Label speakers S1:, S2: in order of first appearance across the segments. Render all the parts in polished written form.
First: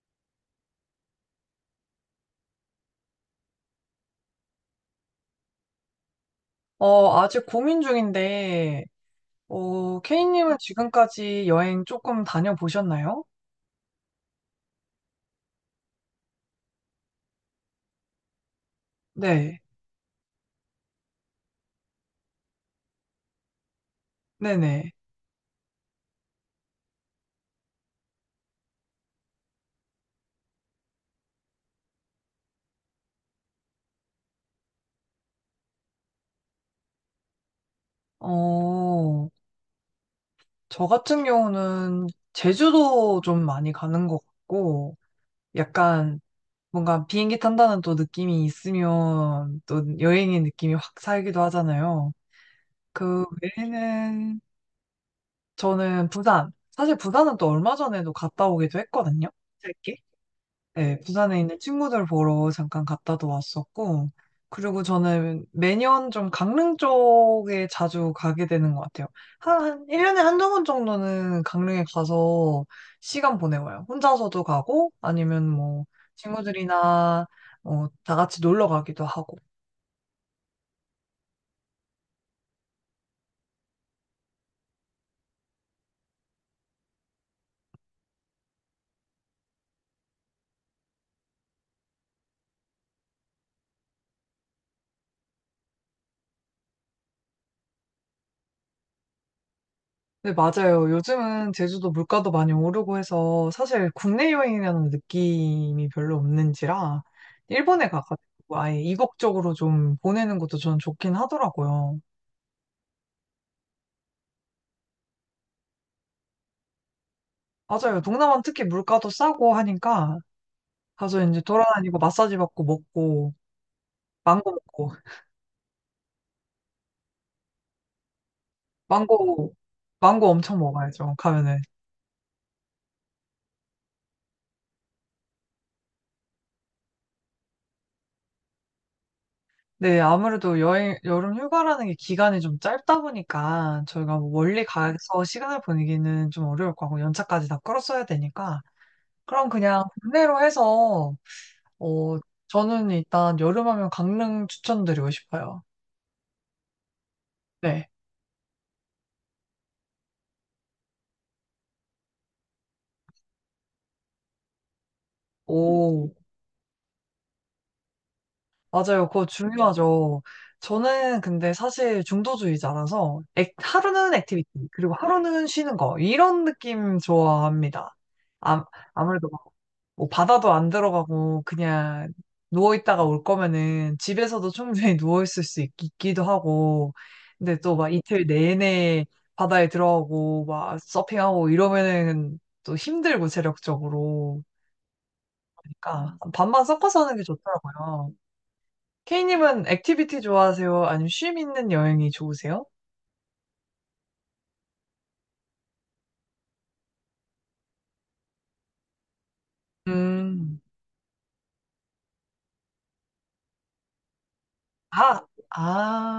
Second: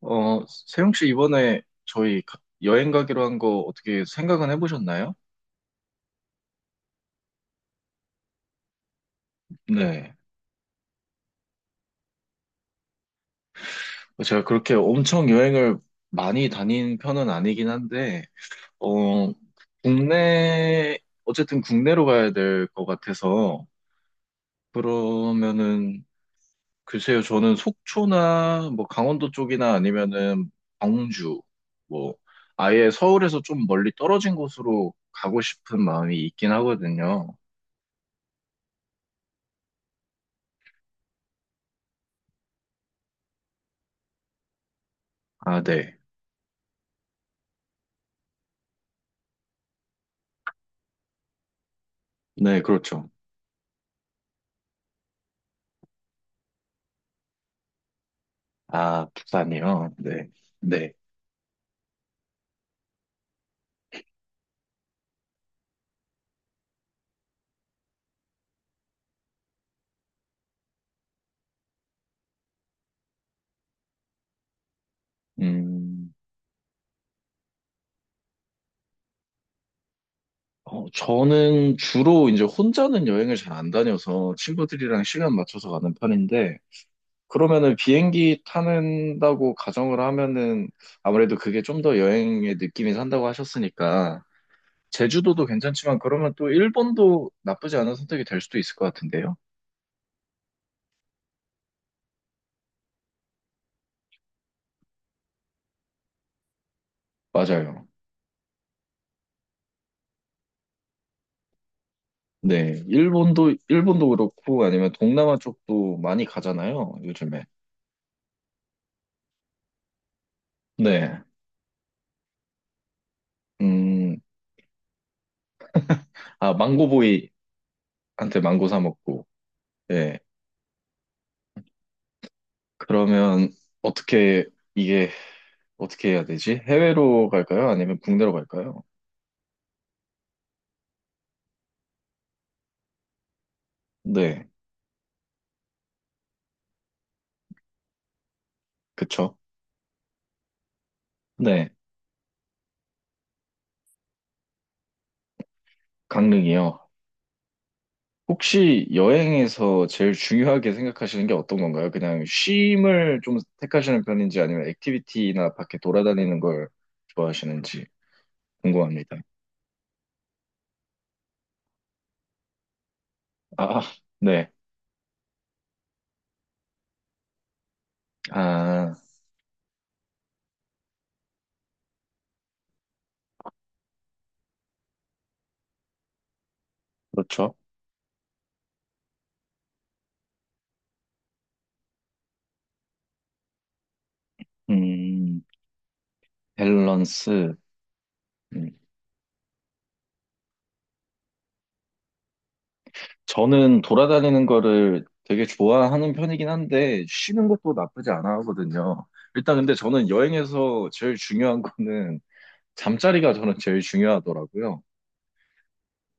S1: 세용 씨 이번에 저희 여행 가기로 한 거 어떻게 생각은 해보셨나요?
S2: 아직 고민 중인데,
S1: 네.
S2: 케이님은 지금까지 여행 조금 다녀보셨나요?
S1: 제가 그렇게 엄청 여행을 많이 다닌 편은 아니긴 한데, 어,
S2: 네,
S1: 국내, 어쨌든 국내로 가야 될 것 같아서,
S2: 네네.
S1: 그러면은, 글쎄요, 저는 속초나 뭐 강원도 쪽이나 아니면은 광주, 뭐, 아예 서울에서 좀 멀리 떨어진 곳으로 가고 싶은 마음이 있긴 하거든요.
S2: 어, 저 같은 경우는 제주도 좀 많이 가는 것 같고,
S1: 아, 네.
S2: 약간 뭔가 비행기 탄다는 또 느낌이 있으면 또 여행의 느낌이 확 살기도 하잖아요.
S1: 네, 그렇죠.
S2: 그 외에는 저는 부산, 사실 부산은 또 얼마 전에도 갔다 오기도
S1: 아,
S2: 했거든요.
S1: 부산이요?
S2: 짧게?
S1: 네. 네.
S2: 네, 부산에 있는 친구들 보러 잠깐 갔다도 왔었고, 그리고 저는 매년 좀 강릉 쪽에 자주 가게 되는 것 같아요. 한 1년에 한 두 번 정도는 강릉에 가서 시간 보내와요. 혼자서도 가고, 아니면 뭐,
S1: 음,
S2: 친구들이나, 다 같이 놀러 가기도 하고.
S1: 저는 주로 이제 혼자는 여행을 잘 안 다녀서 친구들이랑 시간 맞춰서 가는 편인데, 그러면은 비행기 타는다고 가정을 하면은 아무래도 그게 좀 더 여행의 느낌이 산다고 하셨으니까, 제주도도 괜찮지만 그러면 또 일본도 나쁘지 않은 선택이 될 수도 있을 것 같은데요?
S2: 네, 맞아요. 요즘은 제주도 물가도 많이 오르고 해서 사실 국내 여행이라는 느낌이 별로 없는지라
S1: 맞아요.
S2: 일본에 가가지고 아예 이국적으로 좀 보내는 것도 전 좋긴 하더라고요.
S1: 네. 일본도 그렇고 아니면 동남아 쪽도 많이 가잖아요, 요즘에.
S2: 맞아요. 동남아는 특히 물가도 싸고 하니까
S1: 네.
S2: 가서 이제 돌아다니고 마사지 받고 먹고
S1: 음,
S2: 망고 먹고
S1: 아, 망고보이한테 망고 사 먹고,
S2: 망고.
S1: 예.
S2: 망고 엄청 먹어야죠. 가면은.
S1: 그러면 어떻게, 이게 어떻게 해야 되지? 해외로 갈까요? 아니면 국내로 갈까요?
S2: 네, 아무래도 여름 휴가라는 게 기간이 좀 짧다 보니까 저희가 뭐
S1: 네,
S2: 멀리 가서 시간을 보내기는 좀 어려울 거고 연차까지 다 끌었어야 되니까
S1: 그쵸.
S2: 그럼 그냥 국내로 해서
S1: 네,
S2: 어 저는 일단 여름하면 강릉 추천드리고 싶어요.
S1: 강릉이요.
S2: 네.
S1: 혹시 여행에서 제일 중요하게 생각하시는 게 어떤 건가요? 그냥 쉼을 좀 택하시는 편인지 아니면 액티비티나 밖에
S2: 오,
S1: 돌아다니는 걸 좋아하시는지
S2: 맞아요.
S1: 궁금합니다.
S2: 그거 중요하죠. 저는 근데 사실 중도주의자라서
S1: 아,
S2: 하루는 액티비티
S1: 네.
S2: 그리고 하루는 쉬는 거 이런 느낌 좋아합니다. 아,
S1: 아,
S2: 아무래도 뭐 바다도 안 들어가고 그냥 누워 있다가 올 거면은 집에서도 충분히 누워 있을 수 있, 기도 하고
S1: 그렇죠.
S2: 근데 또 막 이틀 내내 바다에 들어가고 막 서핑하고 이러면은 또 힘들고 체력적으로
S1: 음,
S2: 그러니까 반반 섞어서 하는 게
S1: 밸런스.
S2: 좋더라고요.
S1: 음.
S2: K님은 액티비티 좋아하세요? 아니면 쉼 있는 여행이 좋으세요?
S1: 저는 돌아다니는 거를 되게 좋아하는 편이긴 한데, 쉬는 것도 나쁘지 않아 하거든요. 일단 근데 저는
S2: 음.
S1: 여행에서 제일 중요한 거는 잠자리가 저는 제일 중요하더라고요.
S2: 아,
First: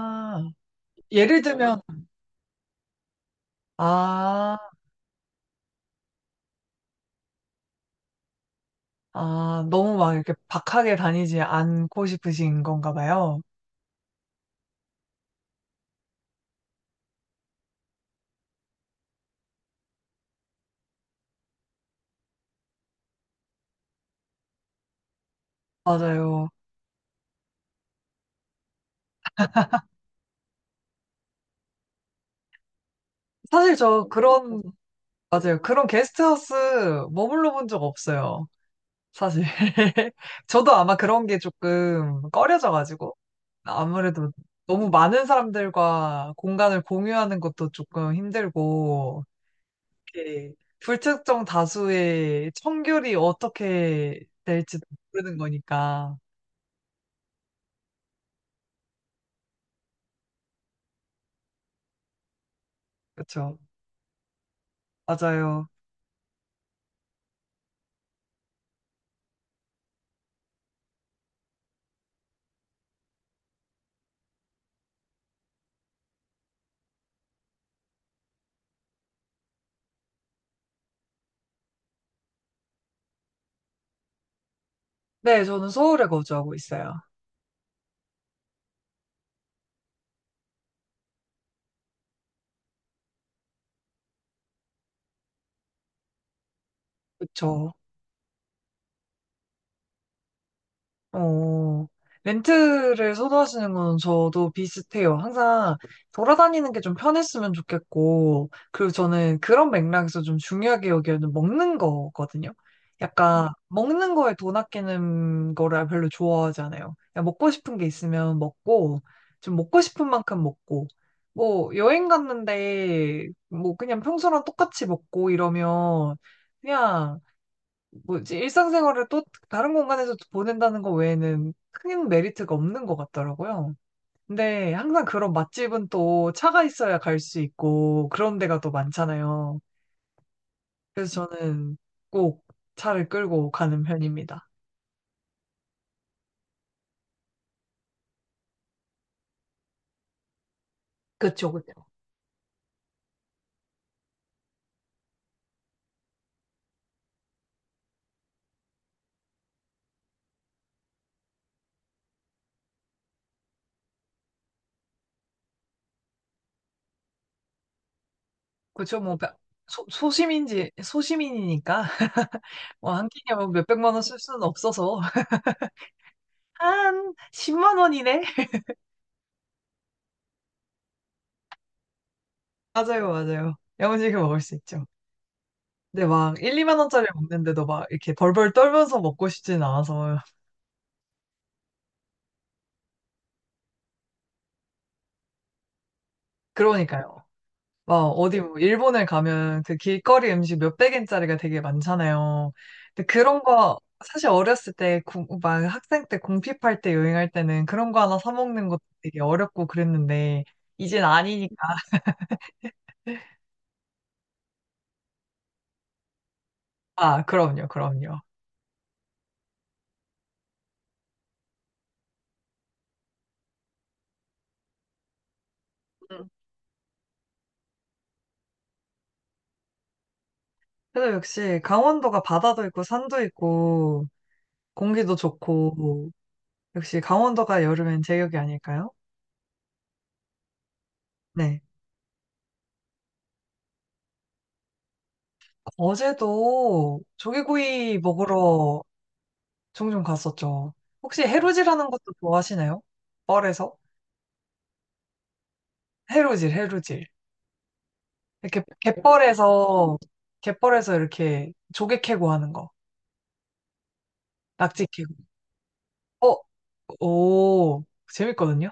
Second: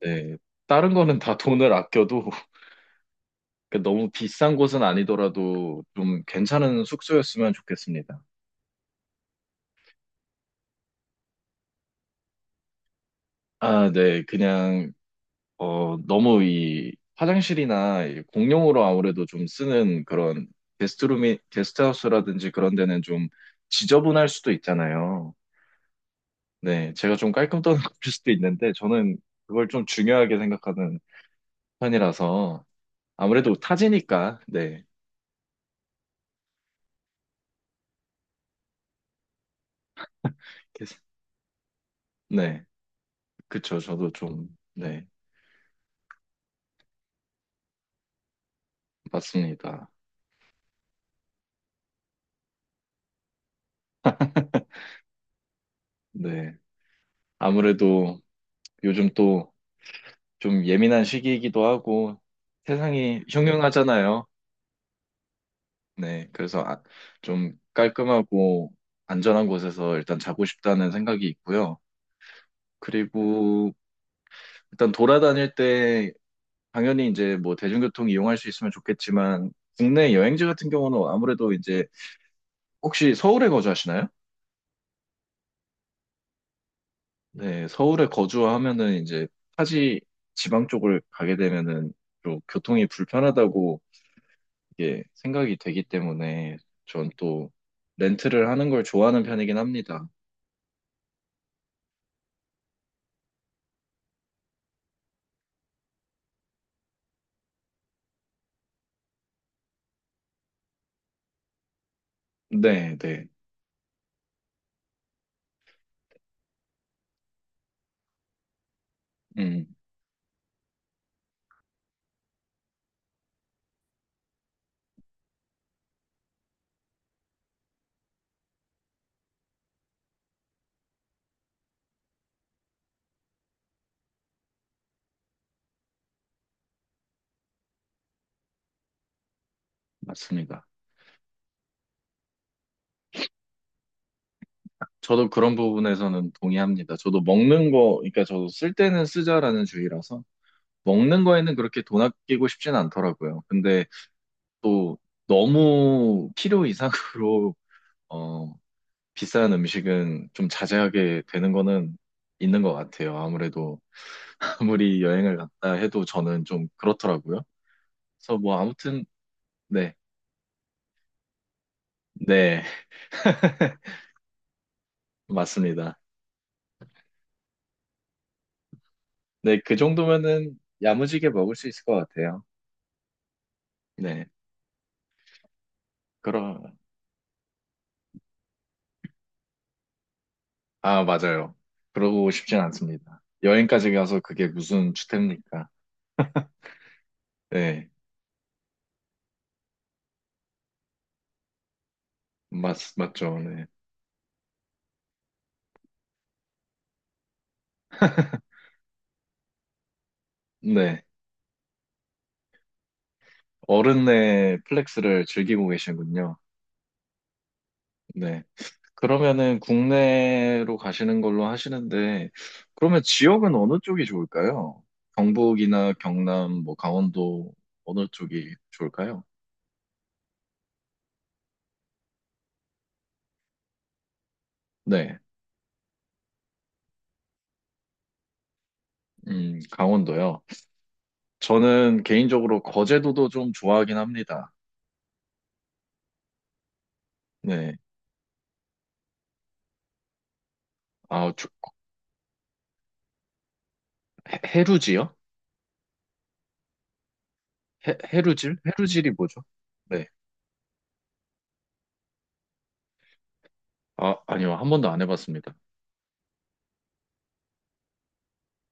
S1: 네. 다른 거는 다
S2: 예를
S1: 돈을
S2: 들면
S1: 아껴도 그 너무 비싼
S2: 아.
S1: 곳은 아니더라도 좀 괜찮은 숙소였으면 좋겠습니다.
S2: 아, 너무 막 이렇게 박하게 다니지 않고 싶으신 건가 봐요.
S1: 아, 네. 그냥 너무 이 화장실이나 이 공용으로 아무래도 좀 쓰는 그런 게스트하우스라든지 그런 데는 좀 지저분할 수도 있잖아요.
S2: 맞아요.
S1: 네, 제가 좀 깔끔 떠는 걸 수도 있는데 저는 그걸 좀 중요하게 생각하는 편이라서 아무래도
S2: 사실 저
S1: 타지니까,
S2: 그런,
S1: 네.
S2: 맞아요. 그런 게스트하우스 머물러 본 적 없어요. 사실. 저도 아마
S1: 게스-
S2: 그런 게 조금
S1: 네,
S2: 꺼려져가지고.
S1: 그쵸. 저도
S2: 아무래도
S1: 좀,
S2: 너무
S1: 네,
S2: 많은 사람들과 공간을 공유하는 것도 조금 힘들고,
S1: 맞습니다.
S2: 이렇게 불특정 다수의 청결이 어떻게 될지 모르는 거니까.
S1: 네. 아무래도 요즘 또 좀 예민한 시기이기도 하고 세상이 네.
S2: 그렇죠.
S1: 흉흉하잖아요.
S2: 맞아요.
S1: 네, 그래서 좀 깔끔하고 안전한 곳에서 일단 자고 싶다는 생각이 있고요. 그리고 일단 돌아다닐 때 당연히 이제 뭐 대중교통 이용할 수 있으면 좋겠지만 국내 여행지 같은 경우는 아무래도 이제 혹시 서울에 거주하시나요?
S2: 네, 저는 서울에 거주하고 있어요.
S1: 네, 서울에 거주하면은 이제 타지 지방 쪽을 가게 되면은 좀 교통이 불편하다고 이게 생각이 되기 때문에 전 또
S2: 그쵸.
S1: 렌트를 하는 걸 좋아하는 편이긴 합니다.
S2: 어, 렌트를 선호하시는 건 저도 비슷해요. 항상 돌아다니는 게 좀 편했으면 좋겠고, 그리고 저는 그런 맥락에서 좀 중요하게 여기는 먹는 거거든요.
S1: 네, 네.
S2: 약간, 먹는 거에 돈 아끼는 거를 별로 좋아하지 않아요. 그냥 먹고 싶은 게 있으면 먹고, 좀
S1: 음.
S2: 먹고 싶은 만큼 먹고, 뭐, 여행 갔는데, 뭐, 그냥 평소랑 똑같이 먹고 이러면, 그냥, 뭐지, 일상생활을 또 다른 공간에서 보낸다는 거 외에는 큰 메리트가 없는 것 같더라고요. 근데 항상 그런 맛집은 또 차가 있어야 갈 수 있고 그런 데가 또 많잖아요.
S1: 맞습니다.
S2: 그래서 저는 꼭 차를 끌고 가는 편입니다.
S1: 저도 그런 부분에서는 동의합니다. 저도 먹는 거, 그러니까 저도 쓸 때는 쓰자라는 주의라서 먹는
S2: 그쵸,
S1: 거에는
S2: 그쵸.
S1: 그렇게 돈 아끼고 싶진 않더라고요. 근데 또 너무 필요 이상으로 어, 비싼 음식은 좀 자제하게 되는 거는 있는 것 같아요. 아무래도 아무리 여행을 갔다 해도 저는 좀 그렇더라고요. 그래서 뭐
S2: 그쵸,
S1: 아무튼
S2: 뭐, 소,
S1: 네,
S2: 소심인지, 소시민이니까,
S1: 네,
S2: 뭐, 한 끼에 뭐 몇백만 원 쓸 수는 없어서,
S1: 맞습니다.
S2: 한 10만 원이네?
S1: 네, 그 정도면은 야무지게 먹을 수 있을 것 같아요.
S2: 맞아요, 맞아요. 야무지게
S1: 네,
S2: 먹을 수 있죠. 근데 막 1,
S1: 그럼.
S2: 2만 원짜리 먹는데도 막 이렇게 벌벌 떨면서 먹고 싶진 않아서.
S1: 아, 맞아요. 그러고 싶진 않습니다. 여행까지 가서 그게 무슨 주택입니까?
S2: 그러니까요.
S1: 네,
S2: 막 어디 뭐 일본에 가면 그 길거리 음식 몇백 엔짜리가 되게 많잖아요. 근데
S1: 맞죠.
S2: 그런
S1: 네.
S2: 거 사실 어렸을 때, 막 학생 때 공핍할 때 여행할 때는 그런 거 하나 사 먹는 것도 되게 어렵고 그랬는데 이젠
S1: 네.
S2: 아니니까.
S1: 어른의 플렉스를 즐기고 계시군요.
S2: 아, 그럼요, 그럼요.
S1: 네. 그러면은 국내로 가시는 걸로 하시는데, 그러면 지역은 어느 쪽이 좋을까요? 경북이나
S2: 음.
S1: 경남, 뭐 강원도 어느 쪽이 좋을까요?
S2: 그래서 역시 강원도가 바다도 있고 산도 있고 공기도
S1: 네.
S2: 좋고 역시 강원도가 여름엔 제격이 아닐까요?
S1: 강원도요.
S2: 네.
S1: 저는 개인적으로 거제도도 좀 좋아하긴 합니다.
S2: 어제도
S1: 네.
S2: 조개구이 먹으러 종종 갔었죠. 혹시
S1: 아, 조-
S2: 해루질하는 것도 좋아하시나요? 뻘에서?
S1: 해루지요?
S2: 해루질, 해루질.
S1: 해루질?
S2: 이렇게
S1: 해루질이 뭐죠?
S2: 갯벌에서,
S1: 네.
S2: 갯벌에서 이렇게 조개 캐고 하는 거.
S1: 아, 아니요. 한
S2: 낙지
S1: 번도 안
S2: 캐고.
S1: 해봤습니다.
S2: 어, 오, 재밌거든요?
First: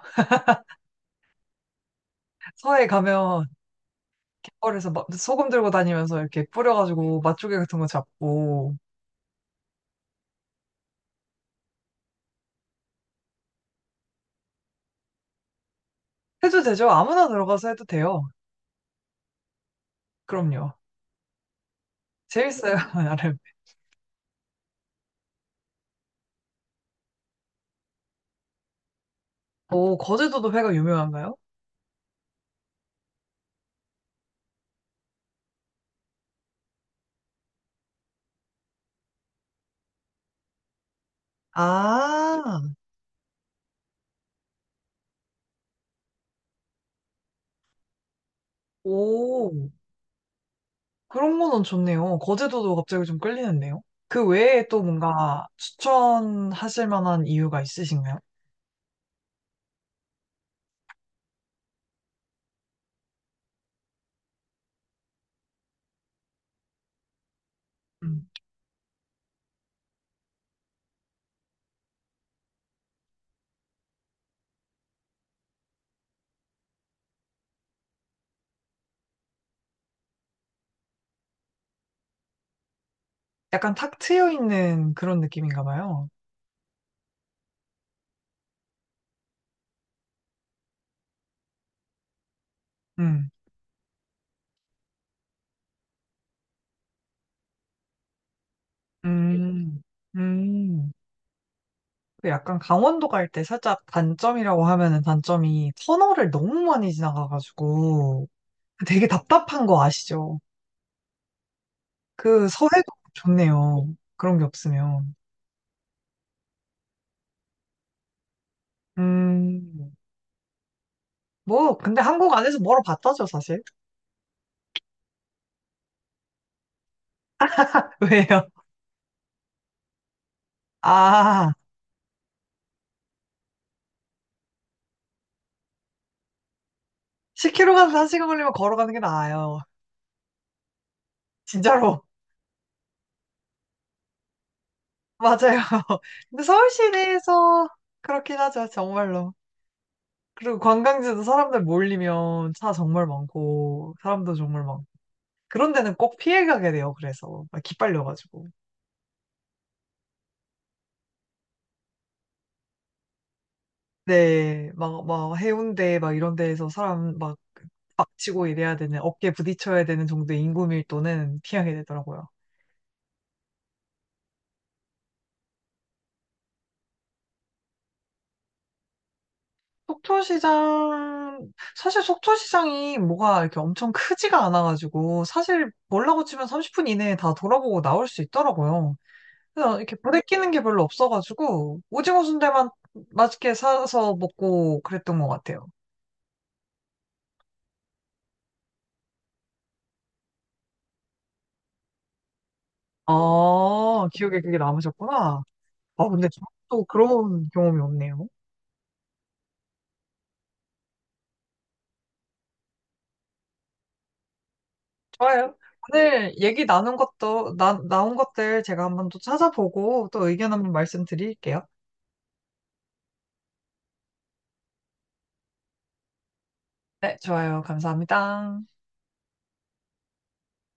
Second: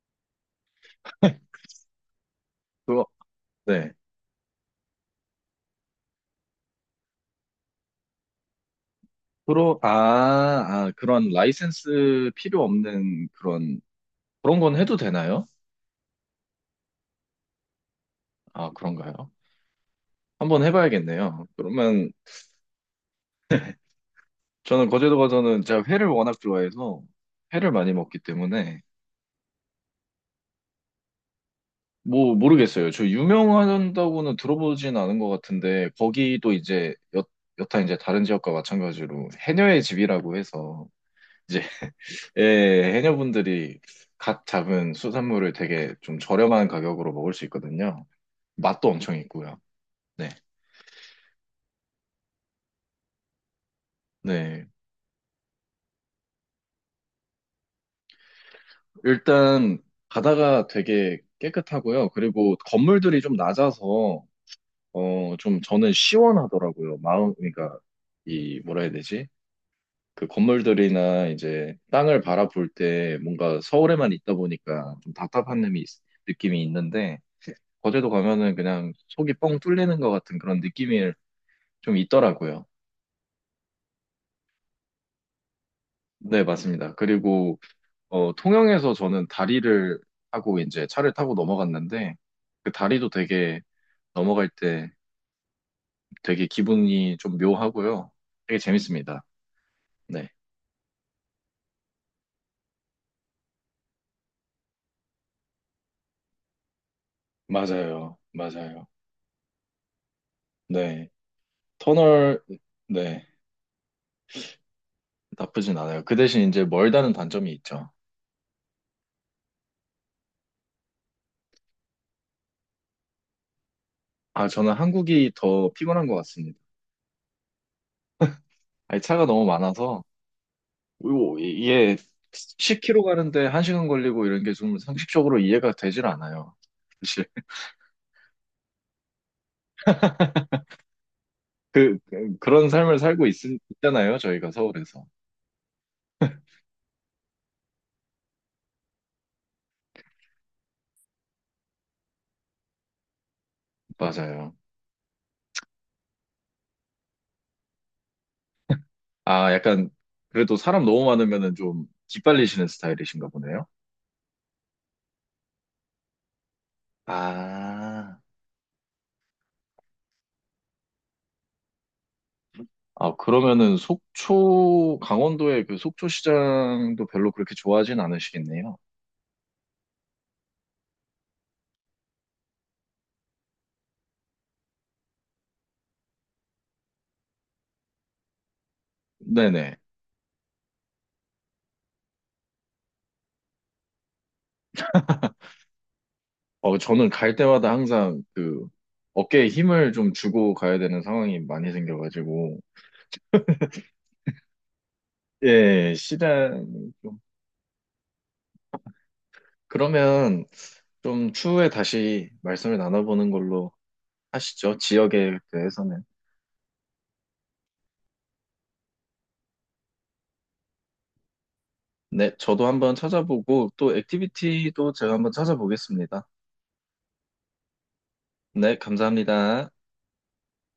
S2: 서해
S1: 그거,
S2: 가면
S1: 네.
S2: 갯벌에서 막 소금 들고 다니면서 이렇게 뿌려가지고 맛조개 같은 거 잡고.
S1: 프로, 아, 아, 그런 라이센스 필요 없는 그런, 그런 건 해도 되나요?
S2: 해도 되죠? 아무나 들어가서 해도 돼요.
S1: 아, 그런가요? 한번
S2: 그럼요.
S1: 해봐야겠네요. 그러면
S2: 재밌어요, 나름.
S1: 저는 거제도 가서는 제가 회를 워낙 좋아해서 회를 많이 먹기 때문에
S2: 오, 거제도도 회가 유명한가요?
S1: 뭐 모르겠어요. 저 유명하다고는 들어보진 않은 것 같은데 거기도 이제 여타 이제 다른 지역과 마찬가지로 해녀의 집이라고 해서 이제
S2: 아,
S1: 예, 해녀분들이 갓 잡은 수산물을 되게 좀 저렴한 가격으로 먹을 수 있거든요. 맛도 엄청
S2: 오,
S1: 있고요. 네.
S2: 그런 거는 좋네요. 거제도도 갑자기 좀 끌리는데요. 그
S1: 네.
S2: 외에 또 뭔가 추천하실 만한 이유가 있으신가요?
S1: 일단 바다가 되게 깨끗하고요. 그리고 건물들이 좀 낮아서 좀 저는 시원하더라고요. 마음 그러니까
S2: 음.
S1: 이 뭐라 해야 되지? 그 건물들이나 이제 땅을 바라볼 때 뭔가 서울에만 있다 보니까 느낌이 있는데 거제도 가면은 그냥 속이 뻥 뚫리는 것 같은 그런 느낌일 좀 있더라고요.
S2: 약간 탁 트여 있는 그런 느낌인가 봐요.
S1: 네, 맞습니다. 그리고 어, 통영에서 저는 다리를 하고 이제 차를 타고 넘어갔는데 그 다리도
S2: 음,
S1: 되게 넘어갈 때 되게 기분이 좀 묘하고요. 되게 재밌습니다.
S2: 음,
S1: 네,
S2: 음. 그 약간 강원도 갈 때 살짝 단점이라고 하면은 단점이 터널을 너무 많이
S1: 맞아요,
S2: 지나가가지고
S1: 맞아요.
S2: 되게 답답한 거 아시죠?
S1: 네, 터널
S2: 그 서해도
S1: 네
S2: 좋네요. 그런 게 없으면.
S1: 나쁘진 않아요. 그 대신 이제 멀다는 단점이 있죠.
S2: 음, 뭐, 근데 한국 안에서 멀어봤다죠, 사실.
S1: 아, 저는 한국이 더 피곤한 것 같습니다.
S2: 왜요?
S1: 아니, 차가 너무 많아서 요,
S2: 아,
S1: 이게 10km 가는데 1시간 걸리고 이런 게 좀 상식적으로 이해가 되질 않아요. 사실
S2: 10km 가서 1시간 걸리면 걸어가는 게 나아요. 진짜로.
S1: 그런 삶을 있잖아요. 저희가 서울에서.
S2: 맞아요. 근데 서울 시내에서 그렇긴 하죠. 정말로. 그리고 관광지도 사람들 몰리면 차 정말 많고, 사람도
S1: 맞아요.
S2: 정말 많고. 그런 데는 꼭 피해 가게 돼요. 그래서. 막 기빨려가지고.
S1: 아, 약간 그래도 사람 너무 많으면은 좀 기빨리시는 스타일이신가 보네요.
S2: 네. 막 해운대 막 이런 데에서 사람 막
S1: 아,
S2: 박치고 이래야 되는, 어깨 부딪혀야 되는 정도의 인구 밀도는 피하게 되더라고요.
S1: 아, 그러면은 속초, 강원도의 그 속초시장도 별로 그렇게 좋아하진 않으시겠네요.
S2: 속초시장, 사실 속초시장이 뭐가 이렇게 엄청 크지가 않아가지고, 사실 몰라고 치면 30분 이내에 다 돌아보고 나올 수 있더라고요.
S1: 네네.
S2: 그래서 이렇게 부대 끼는 게 별로 없어가지고, 오징어 순대만 맛있게 사서 먹고 그랬던 것 같아요.
S1: 저는 갈 때마다 항상 그 어깨에 힘을 좀 주고 가야 되는 상황이 많이 생겨가지고,
S2: 아, 기억에 그게 남으셨구나.
S1: 예,
S2: 아, 근데 저도
S1: 시간 좀.
S2: 그런 경험이 없네요.
S1: 그러면 좀 추후에 다시 말씀을 나눠보는 걸로 하시죠. 지역에
S2: 좋아요.
S1: 대해서는.
S2: 오늘 얘기 나눈 것도, 나온 것들 제가 한번 또 찾아보고 또 의견 한번 말씀드릴게요.
S1: 네, 저도 한번 찾아보고 또 액티비티도 제가 한번 찾아보겠습니다.
S2: 네, 좋아요. 감사합니다.
S1: 네, 감사합니다.